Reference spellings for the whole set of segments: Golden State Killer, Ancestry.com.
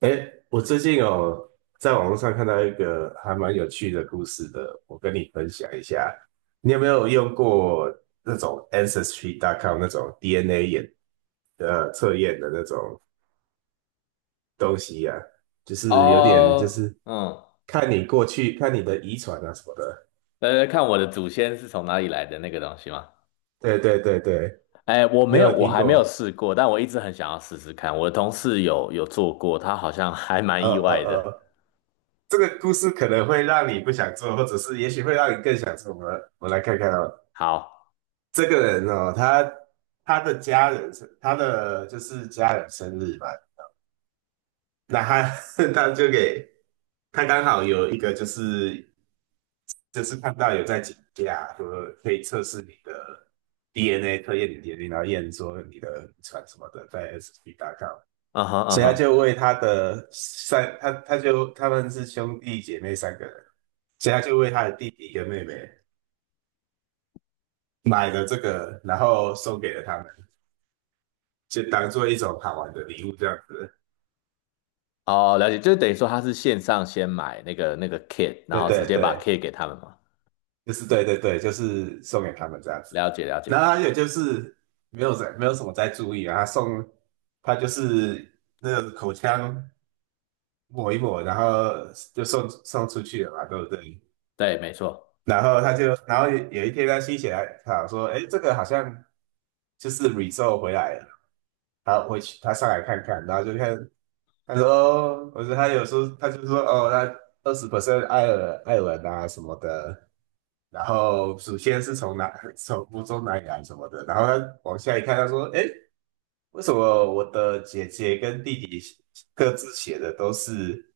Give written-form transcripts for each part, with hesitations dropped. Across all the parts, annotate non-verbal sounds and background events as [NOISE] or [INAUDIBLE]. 哎，我最近哦，在网络上看到一个还蛮有趣的故事的，我跟你分享一下。你有没有用过那种 Ancestry.com 那种 DNA 测验的那种东西啊？就是有点就哦，是嗯，看你的遗传啊什么的。来看我的祖先是从哪里来的那个东西吗？对对对对，哎，我你没有有，没有我听还没有过？试过，但我一直很想要试试看。我的同事有做过，他好像还蛮呃意呃外的。呃，这个故事可能会让你不想做，或者是也许会让你更想做。我们来看看哦。好，这个人哦，他的家人生，他的就是家人生日嘛，那他 [LAUGHS] 他就给他刚好有一个就是看到有在请假，说可以测试你的 DNA，测验你 DNA，然后验说你的遗传什么的，在 SB.com，嗯哼嗯所以他就哼，为他的三，他他就他们是兄弟姐妹三个人，所以他就为他的弟弟跟妹妹买了这个，然后送给了他们。就当做一种好玩的礼物这样子。哦，了解，就等于说他是线上先买那个 kit，然对后直对接把 对，kit 给他们嘛。就是对对对，就是送给他们这样子。了解了然解，后还有就是没有什么在注意啊，他就是那个口腔抹一抹，然后就送出去了嘛，对不对？对，没错。然后然后有一天他心血来潮说，哎，这个好像就是 result 回来了，他回去他上来看看，然后就看他说，哦他有时候他就说哦，那20% 爱尔兰啊什么的，然后首先是从哪 [LAUGHS] 从福州哪里来什么的，然后他往下一看，他说：“哎，为什么我的姐姐跟弟弟各自写的都是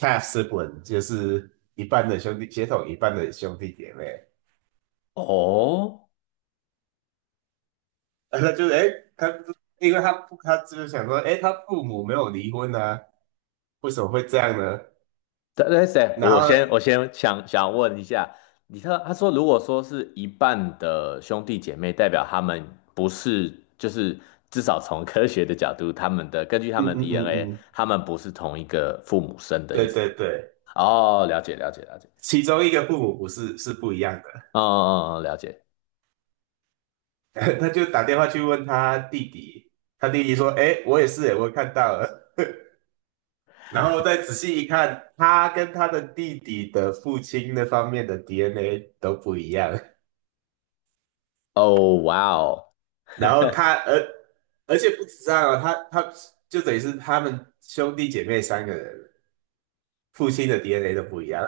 half sibling，就是一半的兄弟血统，一半的兄弟姐妹？” 哦，[LAUGHS] 然后他就哎，他因为他他就是想说，哎，他父母没有离婚啊，为什么会这样呢？但是，然我后，先我先想想问一下，你看他说，如果说是一半的兄弟姐妹，代表他们不是，就是至少从科学的角度，他们的根据他嗯们的 嗯嗯 DNA，嗯，他们不是同一个父母生的意对思对吗？对，哦，了解了解了解，其中一个父母不是是不一样的。嗯嗯嗯，了解。[LAUGHS] 他就打电话去问他弟弟，他弟弟说：“哎，我也是，哎，我看到了。[LAUGHS]” 然后再仔细一看，他跟他的弟弟的父亲那方面的 DNA 都不一样。哦，哇哦，[LAUGHS] 然后他，而且不止这样哦，他就等于是他们兄弟姐妹三个人，父亲的 DNA 都不一样。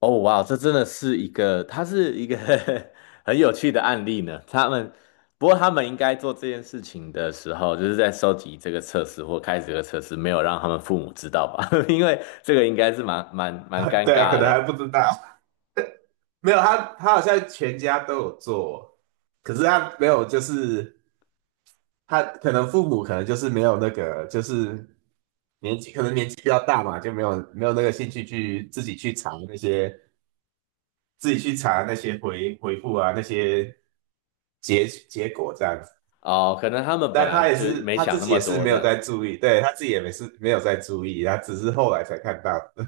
哦，哇哦，这真的是一个，它是一个 [LAUGHS] 很有趣的案例呢。不过他们应该做这件事情的时候，就是在收集这个测试或开始这个测试，没有让他们父母知道吧？[LAUGHS] 因为这个应该是蛮 [LAUGHS] 尴对啊，可尬能还的不知道，[LAUGHS] 没有他好像全家都有做，可是他没有，就是他可能父母可能就是没有那个，就是年纪比较大嘛，就没有那个兴趣去自己去查那些回复啊那些结果这样子。哦。可能他们本但来就没他自想那己么也是多没这有样在子。注意，对他自己也没是没有在注意，他只是后来才看到的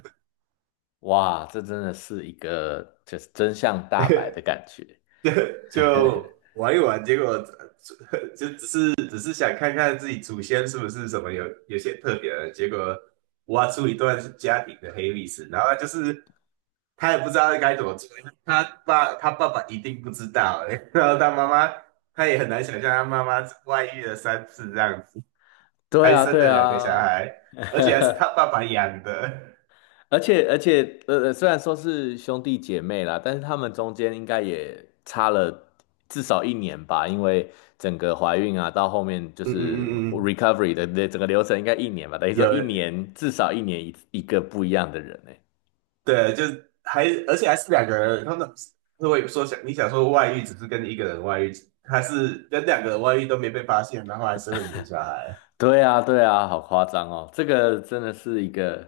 哇，这真的是一个就是真相大白的感觉。[LAUGHS] 就 [LAUGHS] 就玩一玩，结果[LAUGHS] 就只是想看看自己祖先是不是什么有些特别的，结果挖出一段家庭的黑历史，然后他就是他也不知道该怎么做，他爸爸一定不知道、欸，[LAUGHS] 然后他妈妈他也很难想象他妈妈外遇了三次这样子，对还啊，生对了两个小啊，孩，而且还是他爸爸养的。而且，虽然说是兄弟姐妹啦，但是他们中间应该也差了至少一年吧，因为整个怀孕啊，到后面就嗯嗯是 嗯嗯，recovery 的整个流程应该一年吧，等于说有一年至少一年一个不一样的人呢。对，就是还而且还是两个人，他们如果说你想说外遇只是跟一个人外遇，还是跟两个人外遇都没被发现，然后还生了两个小孩，对啊，对啊，好夸张哦！这个真的是一个，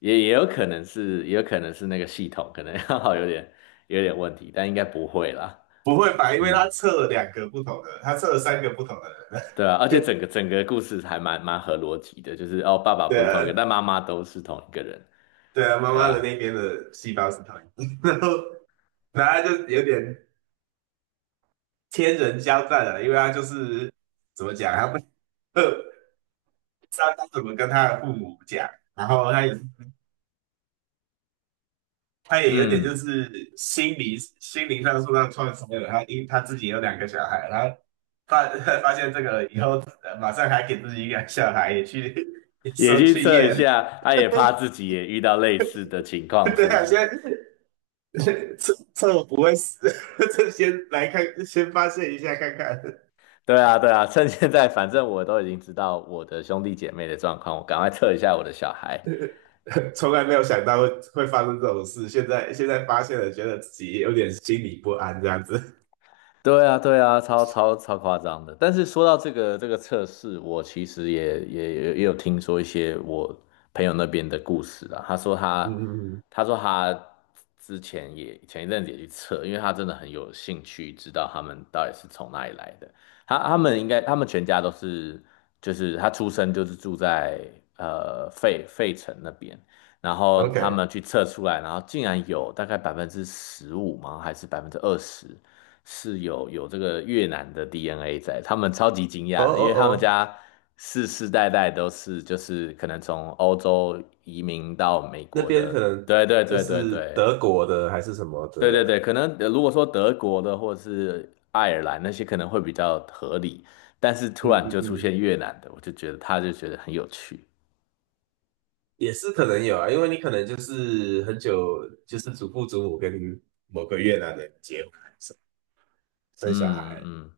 也有可能是那个系统可能 [LAUGHS] 好有点问题，但应该不会啦。不会吧？因为嗯。他测了两个不同的，他测了三个不同的对啊，而且人。整个故事还蛮合逻辑的，就是哦，爸 [LAUGHS] 爸对不是同一啊，个，但妈妈都是同一个人。对啊，妈对妈的啊，那边的细胞是同一个，[LAUGHS] 然后他就有点天人交战了，因为他就是怎么讲，他不呃，[LAUGHS] 不知道该怎么跟他的父母讲，然后他也有点就嗯，是心理心灵上受到创伤了，他自己有两个小孩，然后发 [LAUGHS] 发现这个以后，马上还给自己一个小孩也去 [LAUGHS] 也去去测一验，下，他也怕自己也遇到类似的情 [LAUGHS] 况，对是不啊，是？先 [LAUGHS] 趁我 [LAUGHS] 不会死 [LAUGHS] 这先来看，先发现一下看看。对啊，对啊，趁现在，反正我都已经知道我的兄弟姐妹的状况，我赶快测一下我的小孩。[LAUGHS] 从来没有想到会发生这种事，现在发现了，觉得自己有点心里不安这样子。对啊，对啊，超夸张的。但是说到这个测试，我其实也有听说一些我朋友那边的故事啦。他说 [LAUGHS] 嗯他嗯嗯他说他之前也前一阵子也去测，因为他真的很有兴趣知道他们到底是从哪里来的。他们全家都是就是他出生就是住在费城那边，然后他，OK，们去测出来，然后竟然有大概15%吗？还是20%？是有这个越南的 DNA 在，他们超级惊哦讶的，因哦为他们哦，家世世代代都是就是可能从欧洲移民到美那国边的，可能对对就对对是对德国的还是什么的对对人，对，可能如果说德国的或是爱尔兰那些可能会比较合理，但是突嗯然嗯就出嗯，现越南的，我就觉得他就觉得很有趣，也是可能有啊，因为你可能就是很久就是祖父祖母跟某个越南人结婚生小嗯孩，嗯，嗯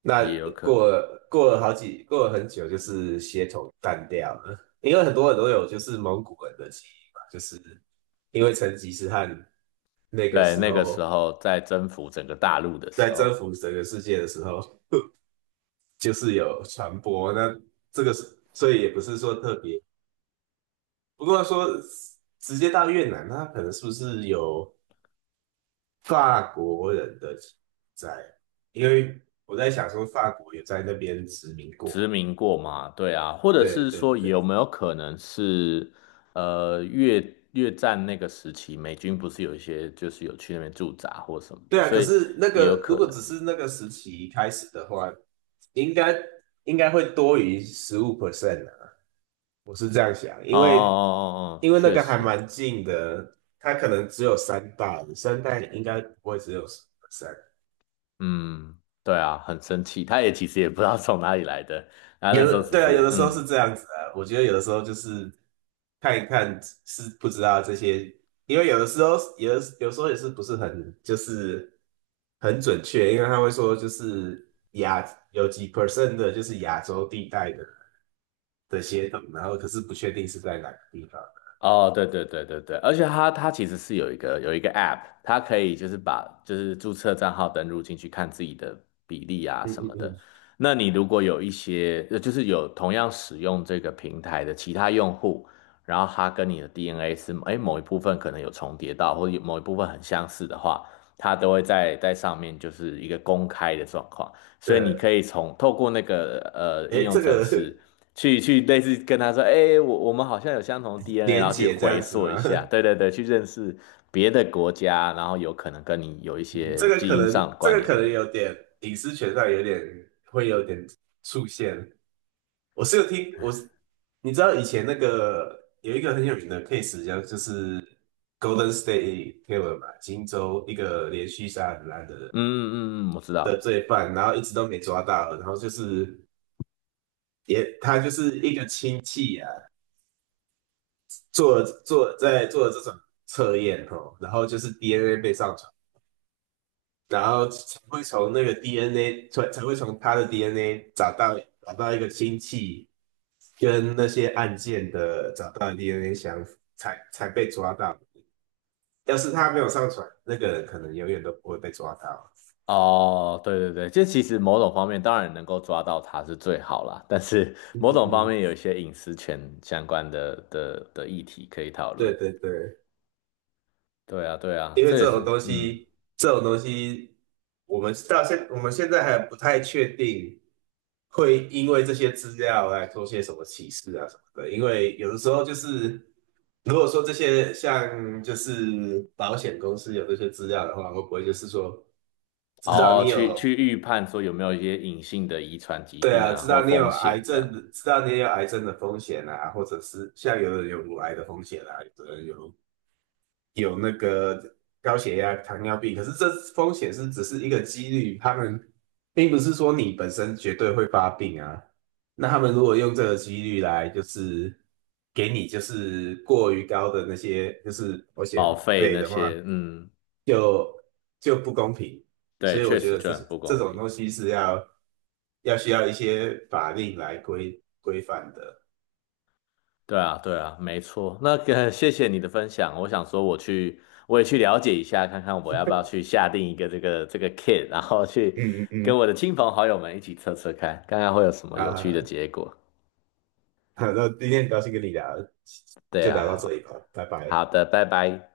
那也有可过能，了过了好几过了很久，就是血统淡掉了，因为很多人都有就是蒙古人的基因嘛，就是因为成吉思汗那个对，时那个候时候在征服整个大陆的时在候。征服整个世界的时候，就是有传播，那这个是所以也不是说特别，不过说直接到越南，他可能是不是有法国人的基因在？因为我在想说法国也在那边殖民殖过，民过嘛？对啊，或者对是对说对。有没有可能是，越战那个时期，美军不是有一些就是有去那边驻扎或什么对的，啊，所可以是那也有个如可果能。只是那个时期开始的话，应该应该会多于百分之十五 percent 啊，我是这样想，哦因哦为哦哦，那确个还实，蛮近的，它可能只有三代，三代应该不会只有嗯，对啊，很生气，他也其实也不知道从哪里来的，然后那有时候的只对啊，有是的时候嗯。是这样子啊，我觉得有的时候就是看一看是不知道这些，因为有时候也是不是很就是很准确，因为他会说就是有几 percent 的就是亚洲地带的。的协同，然后可是不确定是在哪个地方。哦，对对对对对，而且它其实是有一个 app，它可以就是把就是注册账号登录进去看自己的比例啊嗯什嗯么的。嗯，那你如果有一些就是有同样使用这个平台的其他用户，然后他跟你的 DNA 是哎某一部分可能有重叠到，或者有某一部分很相似的话，它都会在上面就是一个公开的状况。所以你对，可以透过那个应哎，用这程个 式。去类似跟他说，哎、我们好像有相同的 [LAUGHS] DNA，然连后去结这回样子溯一吗？下，对对对，去认识别的国家，然后有可能跟你有一嗯些基因上的这关个联可的能人。有点隐私权上会有点出现。我是有听，我是你知道以前那个有一个很有名的 case，叫就是 Golden State Killer 嘛，金州一个连续杀人案的嗯嗯嗯，嗯我知的道。罪犯，然后一直都没抓到，然后就是也他就是一个亲戚啊，做在做这种测验哦，然后就是 DNA 被上传，然后才会从那个 DNA 才会从他的 DNA 找到一个亲戚跟那些案件的找到 DNA 相符，才被抓到。要是他没有上传，那个人可能永远都不会被抓到。哦，对对对，这其实某种方面当然能够抓到他是最好啦，但是 [LAUGHS] 嗯某嗯种方嗯，面有一些隐私权相关的议题可以讨论。对对对，对啊，对啊，因为这也是嗯，这种东西，我们现在还不太确定，会因为这些资料来做些什么歧视啊什么的。因为有的时候就是，如果说这些像就是保险公司有这些资料的话，会不会就是说，知道哦，你有，去预判说有没有一些隐性的遗传疾对病啊，啊知或道你有风险癌这样。症，知道你有癌症的风险啊，或者是像有人有乳癌的风险啊，有的人有那个高血压、糖尿病，可是这风险只是一个几率，他们并不是说你本身绝对会发病啊。那他们如果用这个几率来，就是给你就是过于高的那些就是保险保费费那的些，话，嗯，就不公平。对，所以我确觉实得就很不这公种平。东西是需要一些法令来规范的。对啊，对啊，没错。那个，谢谢你的分享。我想说，我也去了解一下，看看我要不要去下定一个这个 kit，然后去嗯嗯跟嗯，我的亲朋好友们一起测测看，看看会有什么有好好趣的好，结果。好那今天很高兴跟你聊，对就啊，聊到这里好，吧，拜拜。好的，拜拜。